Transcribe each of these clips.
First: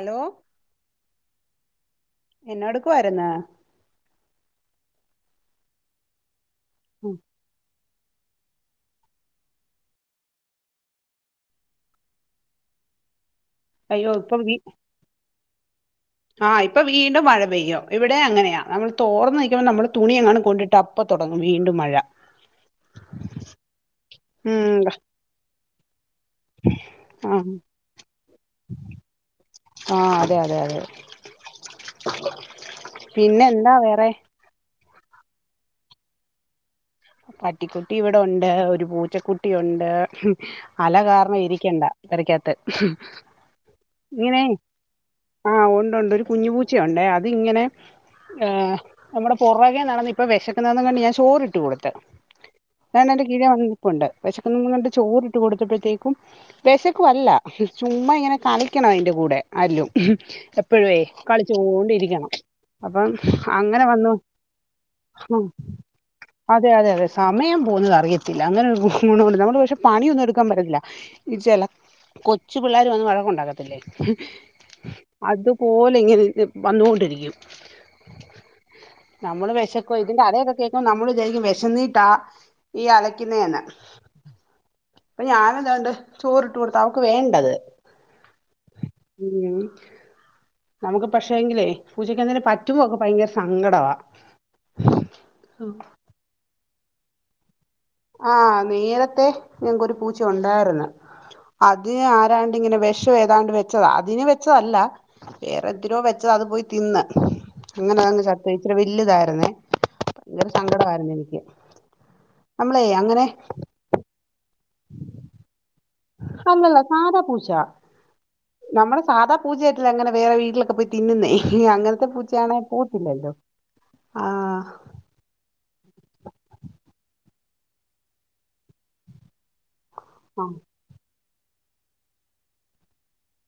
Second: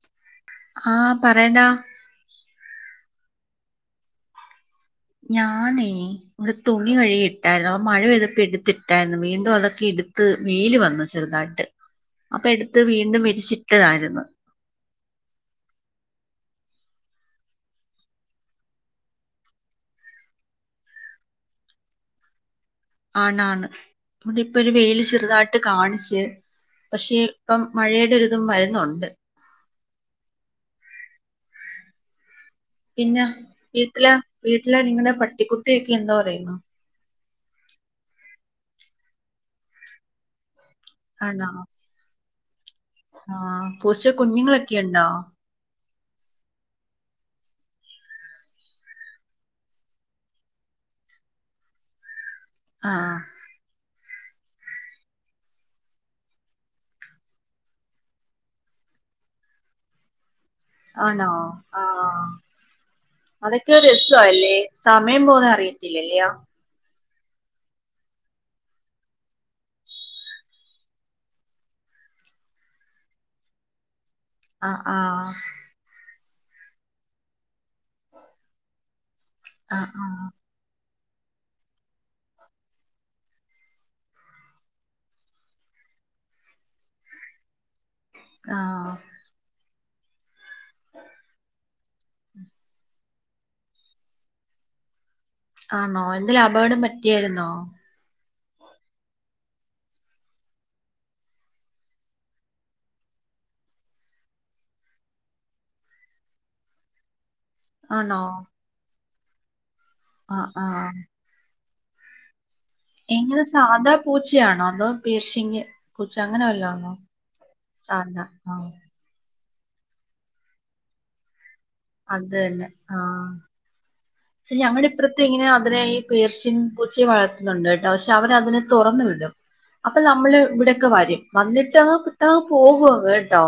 Hello ആ പറയ്ട എന്നോട്ക്ക് വരുന്ന് ഞാനേ ഇവിടെ തുണി ഉം. കഴുകി ഇട്ടാലോ മഴ പെയ്തപ്പോ എടുത്തിട്ടായിരുന്നു വീണ്ടും അതൊക്കെ എടുത്ത് വെയില് വന്നു ചെറുതായിട്ട് അപ്പൊ എടുത്ത് വീണ്ടും വിരിച്ചി അയ്യോ ഇപ്പൊ വി ആഹ് ഇപ്പൊ വീണ്ടും മഴ പെയ്യും ഇവിടെ അങ്ങനെയാ നമ്മൾ തോർന്ന് നിൽക്കുമ്പോൾ നമ്മള് തുണി എങ്ങാനും കൊണ്ടിട്ടാ അപ്പ തുടങ്ങും വീണ്ടും മഴ. ആണാണ് ഇവിടെ ഇപ്പൊ ഒരു ഉം വെയില് ചെറുതാ ട്ട് കാണിച്ചു പക്ഷെ ആ ഇപ്പം മഴയുടെ ഒരിതും വരുന്നുണ്ട്. ആഹ് അതെ അതെ അതെ പിന്നെ എന്താ വേറെ വീട്ടിലെ വീട്ടില നിങ്ങളുടെ പ കുട്ടിയൊക്കെ എന്തോ പറയുന്നു? പട്ടിക്കുട്ടി ഇവിടെ ഉണ്ട് ഒരു പൂച്ചക്കുട്ടിയുണ്ട്. അല കാരണം ആണോ ഇരിക്കണ്ട പെരയ്ക്കാത്ത് ആഹ് പൂച്ച ഇങ്ങനെ കുഞ്ഞുങ്ങളൊക്കെ ഉണ്ടോ ആ ഒണ്ട് ഒരു കുഞ്ഞു പൂച്ചയൊണ്ടേ അത് ഇങ്ങനെ നമ്മുടെ പുറകെ നടന്ന് ഇപ്പൊ വിശക്കുന്നതും കണ്ട് ഞാൻ ചോറിട്ട് കൊടുത്തു. ത്ത് ദാണ്ടേ ആഹ് എന്റെ കീഴെ വന്ന് നിപ്പൊണ്ട്. വിശക്കുന്നുന്ന് കണ്ട് ചോറിട്ട് കൊടുത്തപ്പോഴത്തേക്കും വിശക്കു അല്ല ചുമ്മ ഇങ്ങനെ കളിക്കണം അതിന്റെ കൂടെ ആരേലും. ആണോ ആഹ് അപ്പം അതൊക്കെ അങ്ങനെ വന്നു രസാല്ലേ സമയം ഉം, പോന്ന അറിയത്തില്ലല്ലിയോ അതെ അതെ അതെ സമയം പോവു ന്നത് അറിയത്തില്ല അങ്ങനെ ഒരു ഗുണവുണ്ട് നമ്മള് പക്ഷെ പണിയൊന്നും എടുക്കാൻ പറ്റത്തില്ല ചില കൊച്ചു പിള്ളോര് വന്ന് വഴക്കുണ്ടാക്കത്തില്ലേ? ആഹ് ആഹ് അതുപോലിങ്ങനെ വന്നുകൊണ്ടിരിക്കും. നമ്മള് ആഹ് വിശക്കോ ഇതിന്റെ ആഹ് അലയൊക്കെ കേൾക്കും നമ്മള് വിചാരിക്കും വിശന്നീട്ടാ ഈ അലക്കുന്നേന്ന് അപ്പ ഞാൻ ഇതാണ്ടേ ചോറിട്ട് കൊടുത്തു അവക്ക് വേണ്ടയത്. ആഹ് [unintelligible] നമുക്ക് പക്ഷേ എങ്കിലെ പൂജക്കന്നേരം പറ്റുമ്പോക്കെ ഭയങ്കര സങ്കടവാ ആണോ എന്തേലപകടം പ റ്റിയാരുന്നോ? ആഹ് നേരത്തെ ഞങ്ങക്കൊരു പൂച്ച ഉണ്ടായിരുന്നു അതിന് ആരാണ്ട് ഇങ്ങനെ വിഷം ഏതാണ്ട് വെച്ചതാ അതിന് വെച്ചതല്ല വേറെന്തിനോ വെച്ചത് അത് പോയി തിന്ന് അങ്ങനെ ആണോ അതങ്ങ് ചത്തു പോയി ഇച്ചരി വല്ലിയതാരുന്നു. അതെ ആഹ് ഭയങ്കര ആഹ് സങ്കടമായിരുന്നു എനിക്ക്. നമ്മളേ അങ്ങനെ എങ്ങനെ സാധാ പൂച്ചയാണോ? അതോ പേർഷ്യൻ ക്യാ അല്ലല്ല സാദാപൂച്ച സാധാ ആഹ് നമ്മുടെ സാദാ പൂച്ച [inaudible] അങ്ങനെ വേറെ വീട്ട്ലൊക്കെപോയി തിന്ന്ന്നെ ഈ അങ്ങനത്തെ പൂച്ചയാണ പോവാതില്ലല്ലോ ഞങ്ങളുടെ ഇപ്പറത്തെ ഇങ്ങനെ അതിനെ ഈ പേർഷ്യൻ പൂച്ചെ വളർത്തുന്നുണ്ട് കേട്ടോ പക്ഷെ അവന അതിനെ തുറന്നു വിടും അപ്പൊ നമ്മള് ആ ഇവിടെയൊക്കെ വരും വന്നിട്ട [inaudible] ട്ടന്ന് പോകുവങ്ങ് കേട്ടോ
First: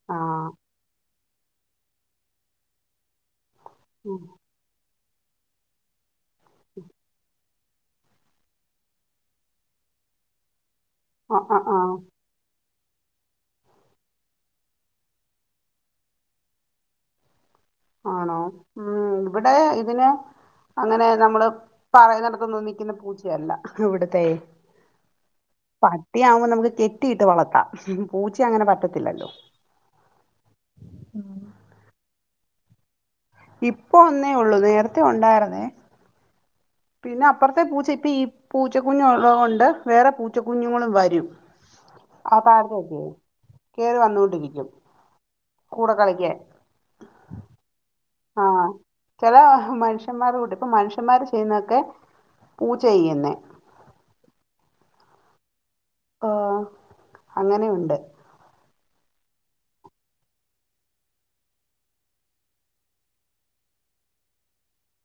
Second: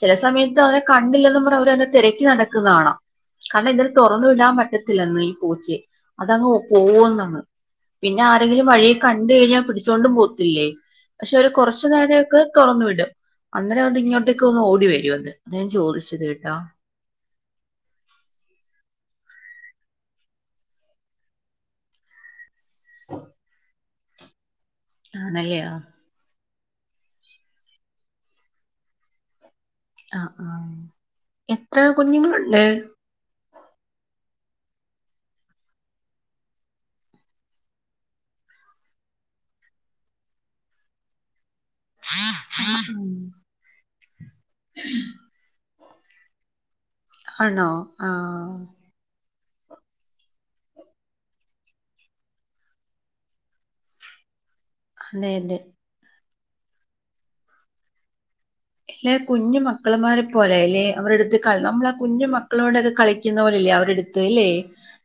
ചില ആ സമയത്ത് [unintelligible] കണ്ടില്ലെന്നുപറഞ്ഞെ അവരെയേതിനെ തെരക്കി നടക്കുന്ന കാണാം [unintelligible] തുറന്നു വിടാൻ പറ്റ ത്തില്ലന്ന് ഈ പൂച്ച അതങ്ങ് പോവ്വന്നങ്ങ് പിന്നെ ആരെങ്കിലും വഴിയികണ്ട കഴിഞ്ഞാൽ പിടിച്ചൊണ്ടും പോകത്തില്ലേ പക്ഷെ ഒരു ആ ആ ആ കൊറച്ചു നേരൊക്കെ തൊറന്നു വിടും അന്നെരം അത് ഇങ്ങോട്ടേക്ക് ഒന്ന് ഓടി വരും അതെ ഞാൻ ചോദിച്ചത് കേട്ടാ ആണോ മ് ഇവിടെ ഇതിന് അങ്ങനെ നമ്മള് പറയന്നട്ത്തൊന്നും നി ക്കുന്ന പൂച്ചയല്ല ഇവിടെ തേ ആണല്ലേ പട്ടി ആവുമ് നമ്മക്ക് കെട്ടിയിട്ട് വളത്താം പൂച്ചെ അങ്ങനെ പറ്റത്തില്ലല്ലോ ആ ആ എത്ര കുഞ്ഞുങ്ങൾ ഇ [inaudible] ഇപ്പൊ ഒന്നേ ഉള്ളൂ നേരത്തെ ഒണ്ടായിരുന്നേ പിന്നെ അപ്പുറത് പൂച്ച ഇപ്പ ഈ പൂച്ചക്കുഞ്ഞുള്ളകൊണ്ട് വേറെ പൂച്ചക്കുഞ്ഞുങ്ങളും വരും [unintelligible] കേറി വന്നോണ്ടിരിക്കും കൂട കളിക്കാൻ ആ ചെല മനുഷ്യന്മാറെകൂട്ട് ഇപ്പം മനുഷ്യന്മാര് ചെയ്യുന്നക്കെ പൂച്ചയ്യുന്നെ അതെല്ലെ ആ അങ്ങനെയുണ്ട് ല്ലെ കുഞ്ഞു മക്കള്മാരെ പോലെല്ലെ അവർടുത്ത് ക നമ്മള കുഞ്ഞു മക്കളോടൊക്കെ കളിക്കുന്ന പോലെല്ലേ അവരെടുത്ത് ല്ലേ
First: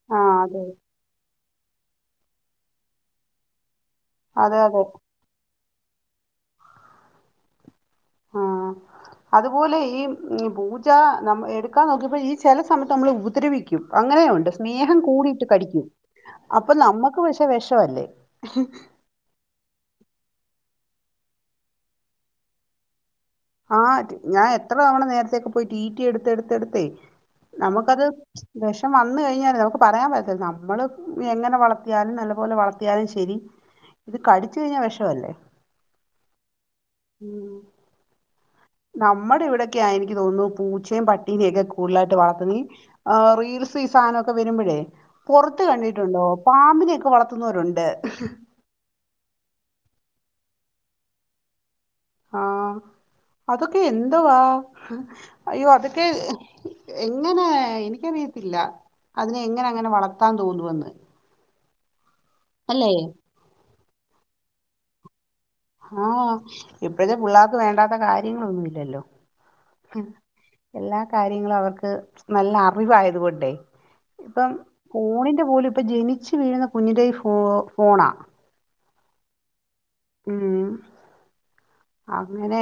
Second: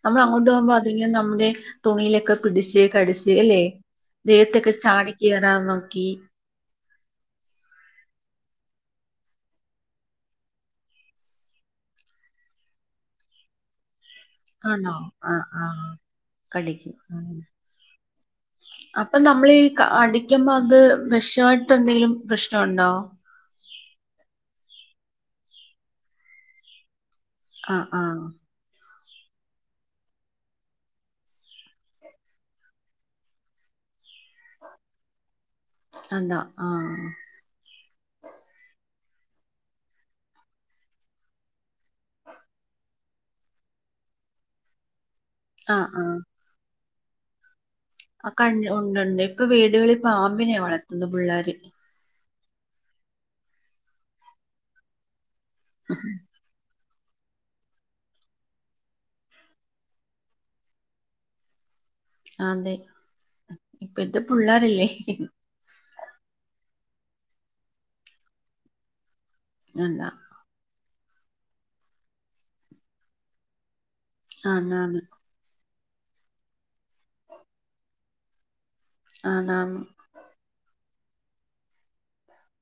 നമ്മൾ ആ അങ്ങോട്ട് അതെ പോകുമ്പോ അതില്ലെ നമ്മുടെ തുണിയിലൊക്കെ പിടിച്ച് കടിച്ച് അല്ലെ അതെ ദേഹത്തക്കെ അതെ ചാടിക്കേറാ ക്കി ആ അതുപോലെ ഈ പൂച്ച നമ് എടുക്കാൻ നോക്കിയപ്പോ ഈ ചെല സമയത്ത് നമ്മള ഉപദ്രവിക്കും അങ്ങനെ ഒണ്ട് ആണോ സ്നേഹം ആഹ് കൂടിട്ട് കടിക്കും ആഹ് അപ്പൊ കടിക്കും നമ്മക്ക് ഉം പക്ഷെ വെഷവല്ലേ ക്കുമ്പോ അത് വെഷായിട്ടെന്തെലും പ്രശ്നണ്ടോ ആ ഞാൻ എത്ര തവണ നേരത്തേക്കെ പോയി റ്റീറ്റി എടുത്തെടുത്തെടുത്തേ ആഹ് നമുക്കത് ആഹ് വെ വന്ന്കഴിഞ്ഞാ നമുക്ക് പറയാൻ പറ്റത്തില്ല നമ്മള് എങ്ങനെ വളർത്തിയാലും നല്ലപോലെ വളർത്തിയാലും ശെരി ഇത് കടിച്ചഴിഞ്ഞാൽ വെഷല്ലേ [unintelligible] ആ നമ്മടെ ഇവിടെക്കേയാ എനിക്ക് തോന്നുന്നു പൂച്ചേം പട്ടീനേക്കേ കൂടുലായിട്ട് വളർത്തുന്നേ ആ റീൽസ് ഈ സാനൊക്കേ വരുമ്പഴേ പുറത്ത് കണ്ടിട്ടുണ്ടോ പാമ്പിനേ വളർത്തുന്നോരൊണ്ട് ക ഉണ്ടുണ്ട് ഇപ്പൊ വീടുകളിൽ പാമ്പിനെ വളർ [unintelligible] പുള്ളേര് ആ അതൊക്കേ എന്തുവാ അയ്യോ അതൊക്കെ എങ്ങനെ എനിക്കറിയത്തില്ല അതിനെ എങ്ങനെങ്ങനെ വളർത്താൻ തോന്നുവെന്ന് ആ അതെ അല്ലേ ഇപ്പഴ്ത്തെ പിള്ളേരല്ലേ [inaudible] ആ ഇപ്പോഴത്തെ പുള്ളാർക്ക് വേണ്ടാത്ത കാര്യങ്ങളൊന്നുല്ലല്ലോ അല്ല എല്ലാ കാര്യങ്ങളും അവർക്ക് നല്ല അറിവായതുകൊണ്ടേ ഇപ്പം ആണാണ് ഫോണിന്റെ പോലും ഇപ്പൊ ജനിച്ചു വീഴുന്ന കുഞ്ഞിന്റെ ഫോ ഫോണാ അ താണ് ഉം അങ്ങനെ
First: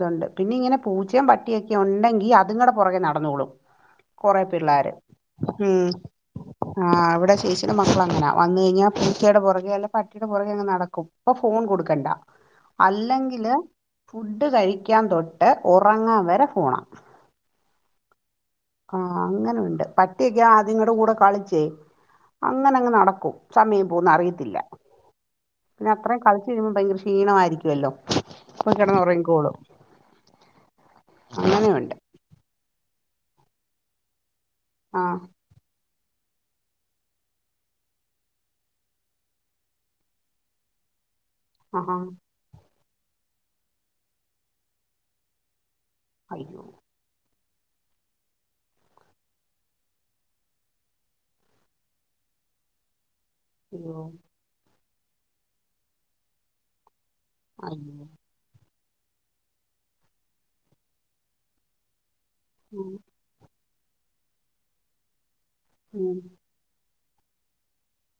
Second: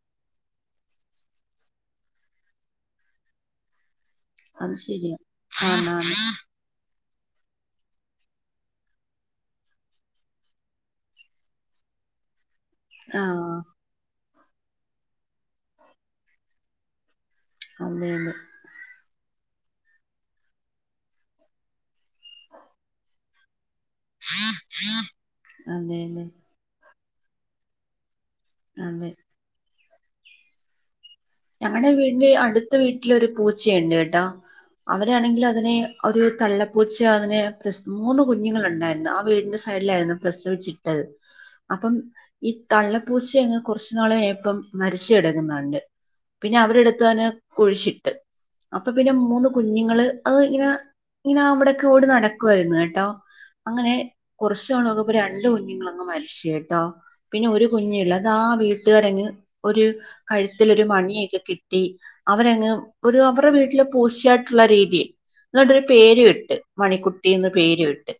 തുണ്ട് പിന്നെ ഇങ്ങനെ പൂച്ചയും പട്ടിയൊക്കെണ്ടെങ്കി അതുങ്ങടേ പൊറകെ നടന്നോളും കൊറേ അത് പിള്ളാര് ശരിയാ ഉം ആണാണ് ആ [unintelligible] ചേച്ചിടേ മക്കളാ ഫോൺ കൊടുക്കണ്ട അല്ലെങ്കില് ആഹ് ഫുഡ് കഴിക്കാൻ തൊട്ട് ഉറങ്ങാവരെ ഫോണാ അതെ അതെ ആ അങ്ങനെണ്ട് പട്ടിയൊക്കേ അത്ങ്ങടെകൂടെ കളിച്ച് അങ്ങനങ്ങ് നടക്കും സമീ പോകുന്നറിയത്തില്ല പിന്നെ അതെ അത്രയും അതെ കളിച്ചഴിയുമ്പോ ഭയങ്കര ഇഷ് ക്ഷീണമായിരിക്കുവല്ലോ അപ്പൊ അതെ കെടന്നൊറങ്ങിക്കോളും ഞങ്ങടെ അങ്ങനെയുണ്ട് വീടിൻ്റെ അടുത്ത വീട്ട ട്ടിലൊരു പൂച്ചയൊണ്ട് കേട്ടോ ആഹ് അവരാണങ്കിലും അതിനെ ഒരു തള്ളപ്പൂച്ച അതിന് പ്രസ മൂന്ന് കുഞ്ഞുങ്ങളുണ്ടായിരുന്നു ആ വീടിന്റെ സൈഡിലായിരുന്നു പ്രസവിച്ചിട്ടത് അപ്പം ആഹാ ഇ തള്ളപ്പൂച്ച എങ് കുറച്ചുനാളകഴിയുമ്പം മരിച്ച കിടക്കുന്നകണ്ട് പിന്നെ അയ്യോ അവരെ എടുത്താന് കുഴിച്ചിട്ട് അപ്പൊ പിന്നെ മൂന്ന് കുഞ്ഞുങ്ങള് അത് ഇങ്ങനെ ഇങ്ങനെ അവിടൊക്കെ ഓടി നടക്കുായിരുന്നു കേട്ടോ അങ്ങനെ അയ്യോ കുറച്ച് ന ഇ രണ്ട് കുഞ്ഞുങ്ങളങ്ങ് മരിച്ചു കേട്ടോ പിന്നെ ഒരു അയ്യോ കുഞ്ഞെള്ളൂ അത് ആ വീട്ട വീട്ടുകാരങ്ങ് ഒരു [unintelligible] തിലൊരു മണിയൊക്കെ കിട്ടി അവരെങ്ങ് ഉം ഒരു അവരുടെ വീട്ടില് പൂശായായിട്ടുള്ള രീതി എന്നട്ടൊരു ഉം പേര് ഇട്ട് മണിക്കുട്ടി കുട്ടിന്ന് പേര് ഇട്ട്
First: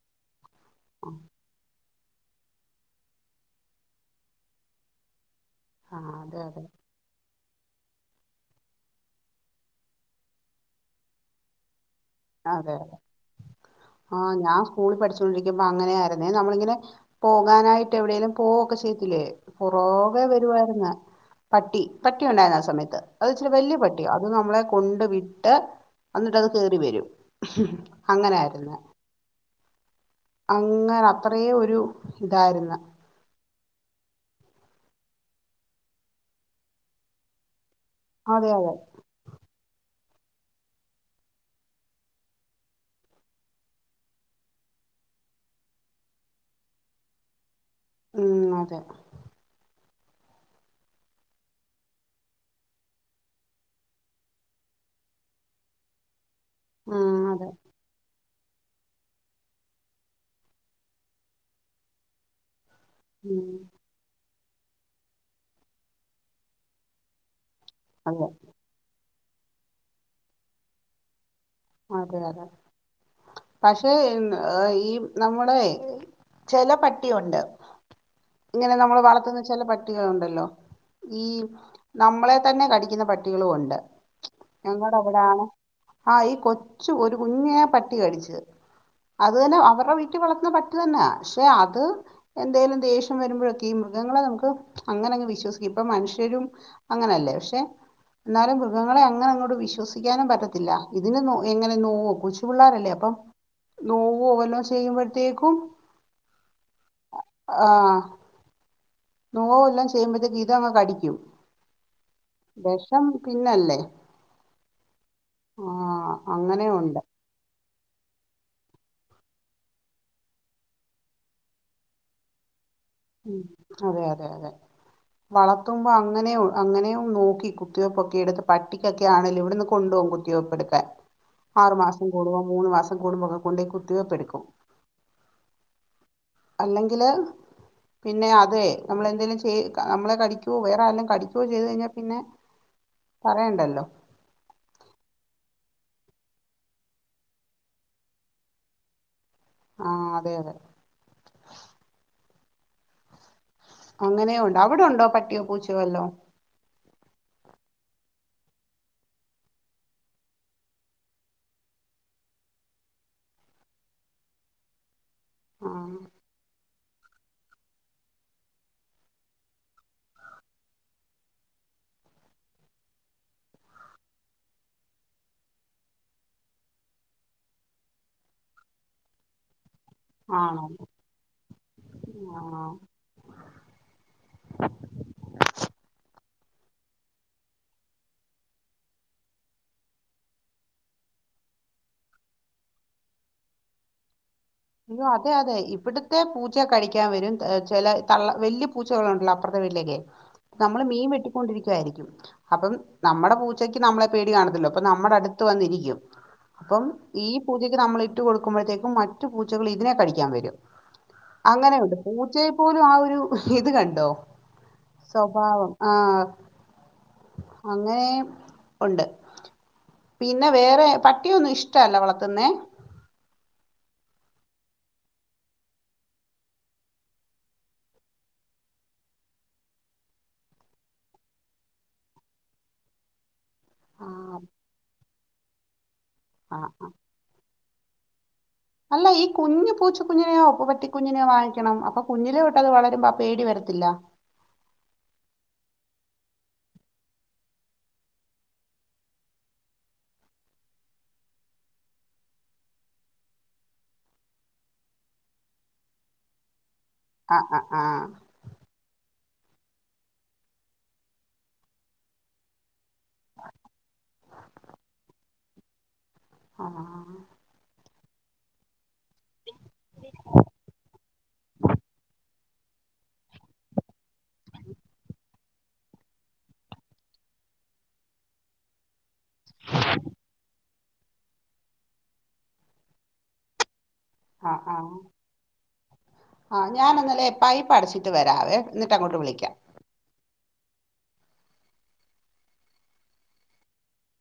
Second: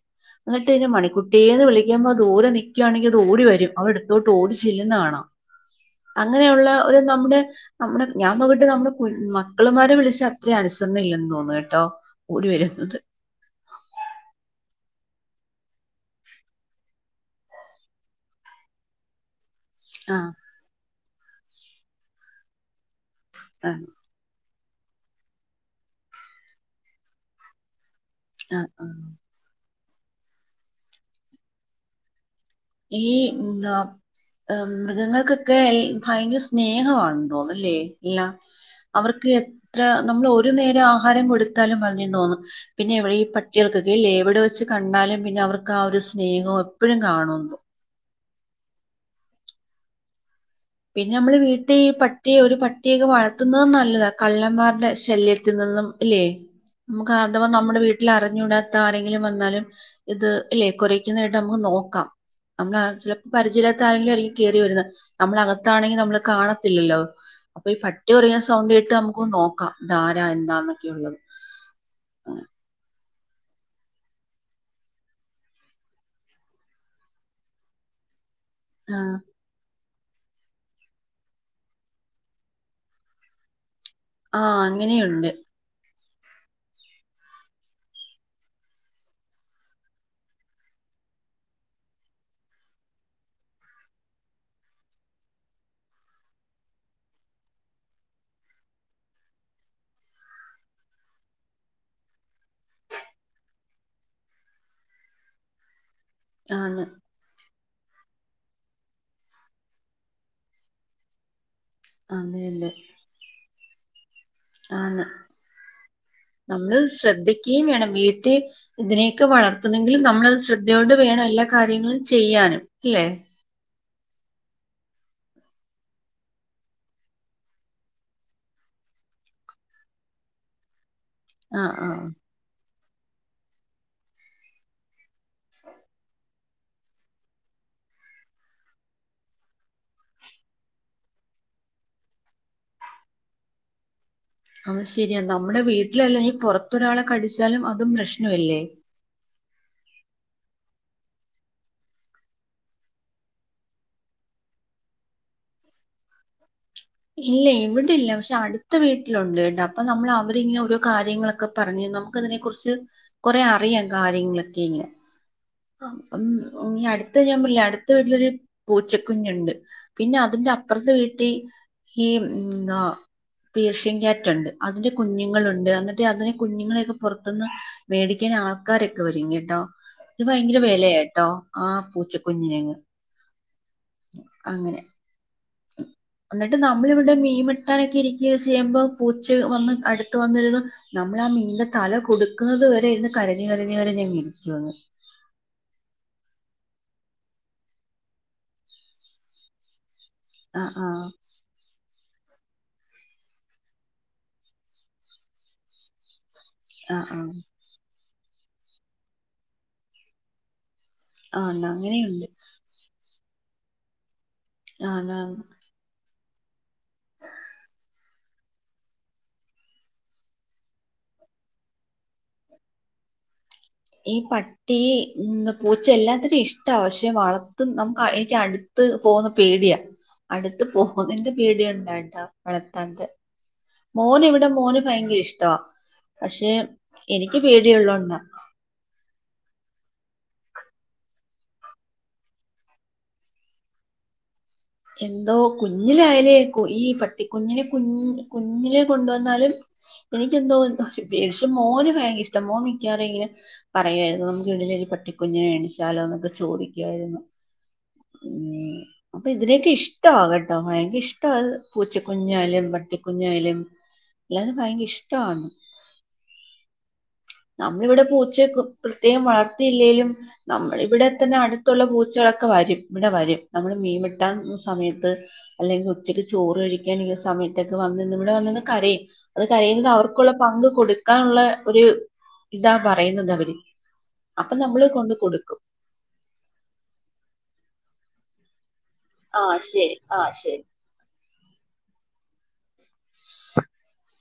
എന്നിട്ട് മണിക്കുട്ടീന്ന് വിളിക്ക അ്യ്പോ അ ദൂരെ നി ക്കുകവാണെങ്കിൽ അത് ഓടി വരും അവടെടുത്തോട്ട്ഓടിചില്ലന്ന് കാണാം ആഹ് അതെ അതെ അങ്ങനെയുള്ള ഒരു നമ്മുടെ നമ്മുടെ ഞാൻ നോക്കിയിട്ട് നമ്മുടെ മക്കളുമാരെ വിളിച്ച അത്രയും അനുസരണ ഇല്ലന്ന് തോന്നുന്നു കേട്ടോ ഓടി അതെതെ വരുന്നത് ആഹ ഞാൻ - സ്കൂളിൽ പഠിച്ചോണ്ടിരിക്കുമ്പ അങ്ങനെയാരുന്നേ നമ്മളിങ്ങനെ പോകാനായിട്ട് എവിടെേങ്കലും പോവുകൊക്കെ ചെയ്ത്തില്ലേ പുറകെ ആഹ് വരുവായിരുന്ന് പട്ടി പട്ടി ഉണ്ടായിരുന്നു ആ സമയത്ത് അത്ച്ചിരി വലിയ ആഹ് പട്ടിയാ അത് നമ്മളെ കൊണ്ട് വിട്ട് എന്നിട്ട്ത് കേറി വരും [inaudible] ആഹ് അങ്ങനെയായിരുന്നു ആഹ് അങ്ങന അത്രയെ ഒരു ഇതായിരുന്നു ആം എന്താ മൃഗങ്ങൾക്കൊക്കെ ഈ ഭയങ്കര സ്നേഹമാണതോന്നുന്നുല്ലോ അല്ലേ ഇല്ല അതെ അതെ അവർക്ക് എത്ര നമ്മൾ ഒരു നേരം ആഹാരം കൊടുത്താലും മതി തോന്നുന്നു പിന്നെ എവിടെ ഈ പട്ടികൾക്കൊക്കെല്ല എവിടെ വെച്ച് കണ്ടാലും പിന്നെ അവർക്ക് ആ ഒരു സ്നേഹവും എപ്പോഴും കാണുന്നു ഉ അതെ പിന്നെ നമ്മള് വീട്ടിൽ ഈ പട്ടിയ ഒരു പട്ടിയൊക്കെ വളർത്തുന്നത നല്ലതാ കള്ളന്മാരുടെ ശല്യത്തിൽ നിന്നും ഇല്ലേ നമുക്ക് ഉം അഥവാ അതെ നമ്മുടെ വീട്ടിലറി- അ റഞ്ഞൂടാത്ത ആരെങ്കിലും വന്നാലും ഇത് ഇല്ലേ കുരക്കുന്നകേട്ട നമുക്ക് നോക്കാം നമ്മള് നാട്ടില് ചിലപ്പോ ഉം പരിചയാത്ത ആരെങ്കിലും ആയി കേറി വരുന്നത്. നമ്മളകത് ത്താണെങ്കി നമ്മള് കാണത്തില്ലല്ലോ? അപ്പൊ ഈ പട്ടി അതെ കൊരയ്ക്കുന്ന സൗണ്ട്കേട്ട് നമ്മു ക്ക് നോക്കാം ഇതാരാ എന്താന്നൊക്കെയുള്ളത്. അതെ അതെ പക്ഷേ, മ്മ് ഈഹ് ഈ നമ്മളേയ് ചെല പട്ടിയുണ്ട്. ഇങ്ങനെ ആ നമ്മള് വളർത്തുന്ന ചെല പട്ട് പട്ടികളുണ്ടല്ലോ? ഈ നമ്മളെ തന്നെ കടിക്കുന്ന പട്ടികളു ഉണ്ട്. ആഹ് അങ്ങനെയുണ്ട്. ആ ഈ കൊ കൊച്ച് ഒരു കുഞ്ഞിനെ പട്ടി കടിച്ച്. അത് തന്നെ അവരുടെ വീട്ടിൽ വളർത്തുന്ന പട്ടി തന്നാ. പക്ഷെ അത് എന്തേലും ദേഷ്യം വരുമ്പോഴൊക്കെ ഈ മൃഗങ്ങളെ നമുക്ക് അങ്ങനങ്ങ് വിശ്വസിക്കു, ഇപ്പ മനുഷ്യരും അങ്ങനെയല്ലേ? പക്ഷെ എന്നാലും മൃഗങ്ങളെ അങ്ങനെ അങ്ങോട്ട് വിശ്വസിക്കാനും പറ്റത്തില്ല. ഇതിന് നോ എങ്ങനെ നോവോ, കൊച്ചു പിള്ളേരല്ലേ? അപ്പം നോവോ വല്ലോ ചെയ്യുമ്പഴത്തേക്കും ആണ് ആഹ് നോവ് വല്ലോം ചെയ്യ്മ്പഴത്തേക്ക് ഇതങ്ങ് കടിക്കും അതെയതെ വെഷം പിന്നല്ലേ. ആണ് ആഹ് നമ്മൾ അങ്ങനെയുണ്ട് ശ്രദ്ധിക്കി വേണം. വീട്ടിൽ ഇതിനെയൊക്കെ വളർത്തുന്നെങ്കിൽ നമ്മളത് ശ്രദ്ധയോടെ വേണം എല്ലാ കാര്യങ്ങളും ചെയ്യാനും. ഇല്ലേ? ഉം അതെ അതെ അതെ. വളർത്തുമ്പോ അങ്ങനെയു അങ്ങനെയും നോക്കി കുത്തിവെയ്പ്പൊക്കെ എടുത്ത് പട്ടിക്കൊക്കെ ആണേലും ഇവിടെന്ന് കൊണ്ടുപോകും കുത്തിവെപ്പെടുക്കാൻ. ആറ് ആഹ് മാസം ആഹ് കൂടുമ്പോ മൂന്ന് മാസ കൂടുമ്പൊക്കെ കൊണ്ടോയി കുത്തിവെപ്പെടുക്കും. അല്ലെങ്കില് പിന്നെ അതെ നമ്മൾ എന്തേലും ചെയ് നമ്മളെ കടിക്കോ വേറെ ആരേലേം കടിക്കുവോ ചെയ്തു കഴിഞ്ഞാൽ പിന്നെ, പറയണ്ടല്ലോ? അത് ശരിയാ. നമ്മുടെ വീട്ടിലല്ല ഇനി പുറത്തൊരാളെ കടിച്ചാലും അതും പ്രശ്നവല്ലേ? ആ അതെ അതെ അങ്ങനെയു ഉണ്ട്. അവിടുണ്ടോ പട്ടിയോ പൂച്ചയോ വല്ലോം? ഇല്ല ഇവിടില്ല. പക്ഷെ അട്ത്ത വീട്ടിലുണ്ട് ടാ. അപ്പൊ നമ്മള് അവരിങ്ങനെ ഓരോ കാര്യങ്ങളൊക്കെ പറഞ്ഞ് നമുക്ക് അതിനെ കുറിച്ച് കൊറെ അറിയാം കാര്യങ്ങളൊക്കെ ഇങ്ങനെ. അം ആഹ് അം ഇനി അടുത് ത്ത ഞാൻ പില്ലേ, അടുത്ത വീട്ടിലൊരു പൂച്ചക്കുഞ്ഞുണ്ട്. പിന്നെ അതിന്റെ അപ്പുറത്തെ വീട്ടിൽ ഈ എന്താ പേർശഷ്യൻ ക്യാറ്റുണ്ട്. അതിന്റെ കുഞ്ഞുങ്ങളുണ്ട്. എന്നിട്ട് അതിന്റെ കുഞ്ഞുങ്ങളെയൊക്കെ പൊറത്ത്ന്ന് മേടിക്കാൻ ആൾക്കാരൊക്കെ വരും കേട്ടോ? ത് ഭയങ്കര ആണോ വെലയാട്ടോ? ആ ആഹ് പൂച്ചക്കുഞ്ഞിന്. അങ്ങനെ എന്നിട്ട് നമ്മളിവിടെ മീൻവെട്ടാനൊക്കെ ഇരിക്കുവോ ചെയ്യുമ്പോ പൂച്ച വന്ന് അട്ത്ത് വന്നിര്ന്ന് നമ്മളാ മീന്റെ തല കൊടുക്കുന്നത് വരെ ഇന്ന് കരഞ്ഞ് കരഞ്ഞ് കരഞ്ഞങ്ങ് ഇരിക്ക് അയ്യോ അതെ അതെ ഇവിടുത്തെ പൂ ച്ച കഴിക്കാൻ വരും. ചെല തള്ള വല്യ പൂച്ചകളുണ്ടല്ലോ അപ്പുറത്തെ വീട്ടിലെയൊക്കെ. ആ നമ്മള് ആ മീൻ വെട്ടിക്കൊണ്ടിരിക്കുവായിരിക്കും. അപ്പം നമ്മുടെ പൂച്ചക്ക് നമ്മളെ പേടി കാണത്തില്ലോ. അപ്പൊ നമ്മുടെ അടുത്ത് വന്നിരിക്കും അപ്പം ആ ആ ഈ പൂജക്ക് നമ്മൾ- ഇത് കൊടുക്കുമ്പോഴൊയ്ക്കും - മറ്റു പൂച്ചകൾ ഇതിനെ കടിക്കാൻ വരും അങ്ങനെയുണ്ട് പൂച്ചയെ പോലും ആ ഒരു- ഹി ഇത് കണ്ടോ ആന്ന് ആന്ന് സ്വഭാവം ആഹ അങ്ങനെ ഉണ്ട് പിന്നെ വേറെ പട്ടിയൊന്നും ഇഷ്ട അല്ല വളർതുന്നെ ഈ പട്ടി പൂച്ച എല്ലാത്തിും ഇഷ്ടമാ പക്ഷെ വളർത്തുന്ന നമുക്ക് അടുത്ത് പോകാൻ പേടിയാ പോകുന്നതിന്റെ പേടിഉണ്ടായിട്ടാ വളർത്താതത്. മോന് ഇവിടെ ഭയങ്കര ഇഷ്ട്ടമാ പക്ഷെ ആ എനിക്ക് പേടിഉള്ളോണ്ട അല്ല ഈ കുഞ്ഞു പൂച്ച കുഞ്ഞിനെയോ ഉപ്പപ്പ [inaudible] റ്റ കുഞ്ഞിനെയോ വാങ്ങിക്കണം അപ്പൊ കുഞ്ഞിലെ തൊട്ട് അത് വളരും പേടി വരത്തില്ല എന്തോ കുഞ്ഞിലായാലേ ഈ പട്ടിക്കുഞ്ഞിനെ കൊണ്ടുവന്നാലും എനിക്കെന്തോ വിക്ഷം മോന് ഭയങ്കര ഇഷ്ടം മോൻ മിക്കവാറും ങ്ങനും പറയുമായിരുന്നു നമുക്ക് ഇീടിലരു പട്ടിക്കുഞ്ഞിനെ മേണിച്ചാലോൊക്കെ ചോദിക്ക രുന്നു ആ ആ ആ പി [inaudible] അപ്പൊ [inaudible] ഇതിനേക്കെ ഇഷ്ട ആകട്ടോ ഭയങ്കര ഇഷ്ടം അത് പൂച്ചക്കുഞ്ഞായാലും പ ട്ടിക്കുഞ്ഞായാലും എല്ലരും ഭയങ്കര ഇഷ്ടമാണ് ആഹ [inaudible] പൂച്ചെ കൊ - പ്രത്യേകം വളർത്തിയില്ലെലും നമ്മളിവിടെ തന്നെ അടുത്തുള്ള പൂച്ചകളൊക്കെ- വരും ഇവിടെ വരും നമ്മളു മീൻവെ - കിട്ട സമയത്ത് അല്ലെങ്കിൽ ഉച്ചക്ക് ചോറ് കഴിക്കാൻ സമയത്തൊക്കെ വന്ന് ഇവിടെ വന്നന്ന് കരയും അത് കരയുന്നത് അവർക്കുള്ള പങ്ക്- കൊടുക്കാനുള്ള ഒരു ഇതാ പറയുന്നത് അവര് അപ്പൊ ആഹ് ആ നമ്മള് കൊണ്ട് കൊടുക്കും ആ ഞാൻ ഇന്നലെ പൈപ്പ് അടച്ചില്ല വരവേ ആഹ ശരി ആഹ ശരി [inaudible]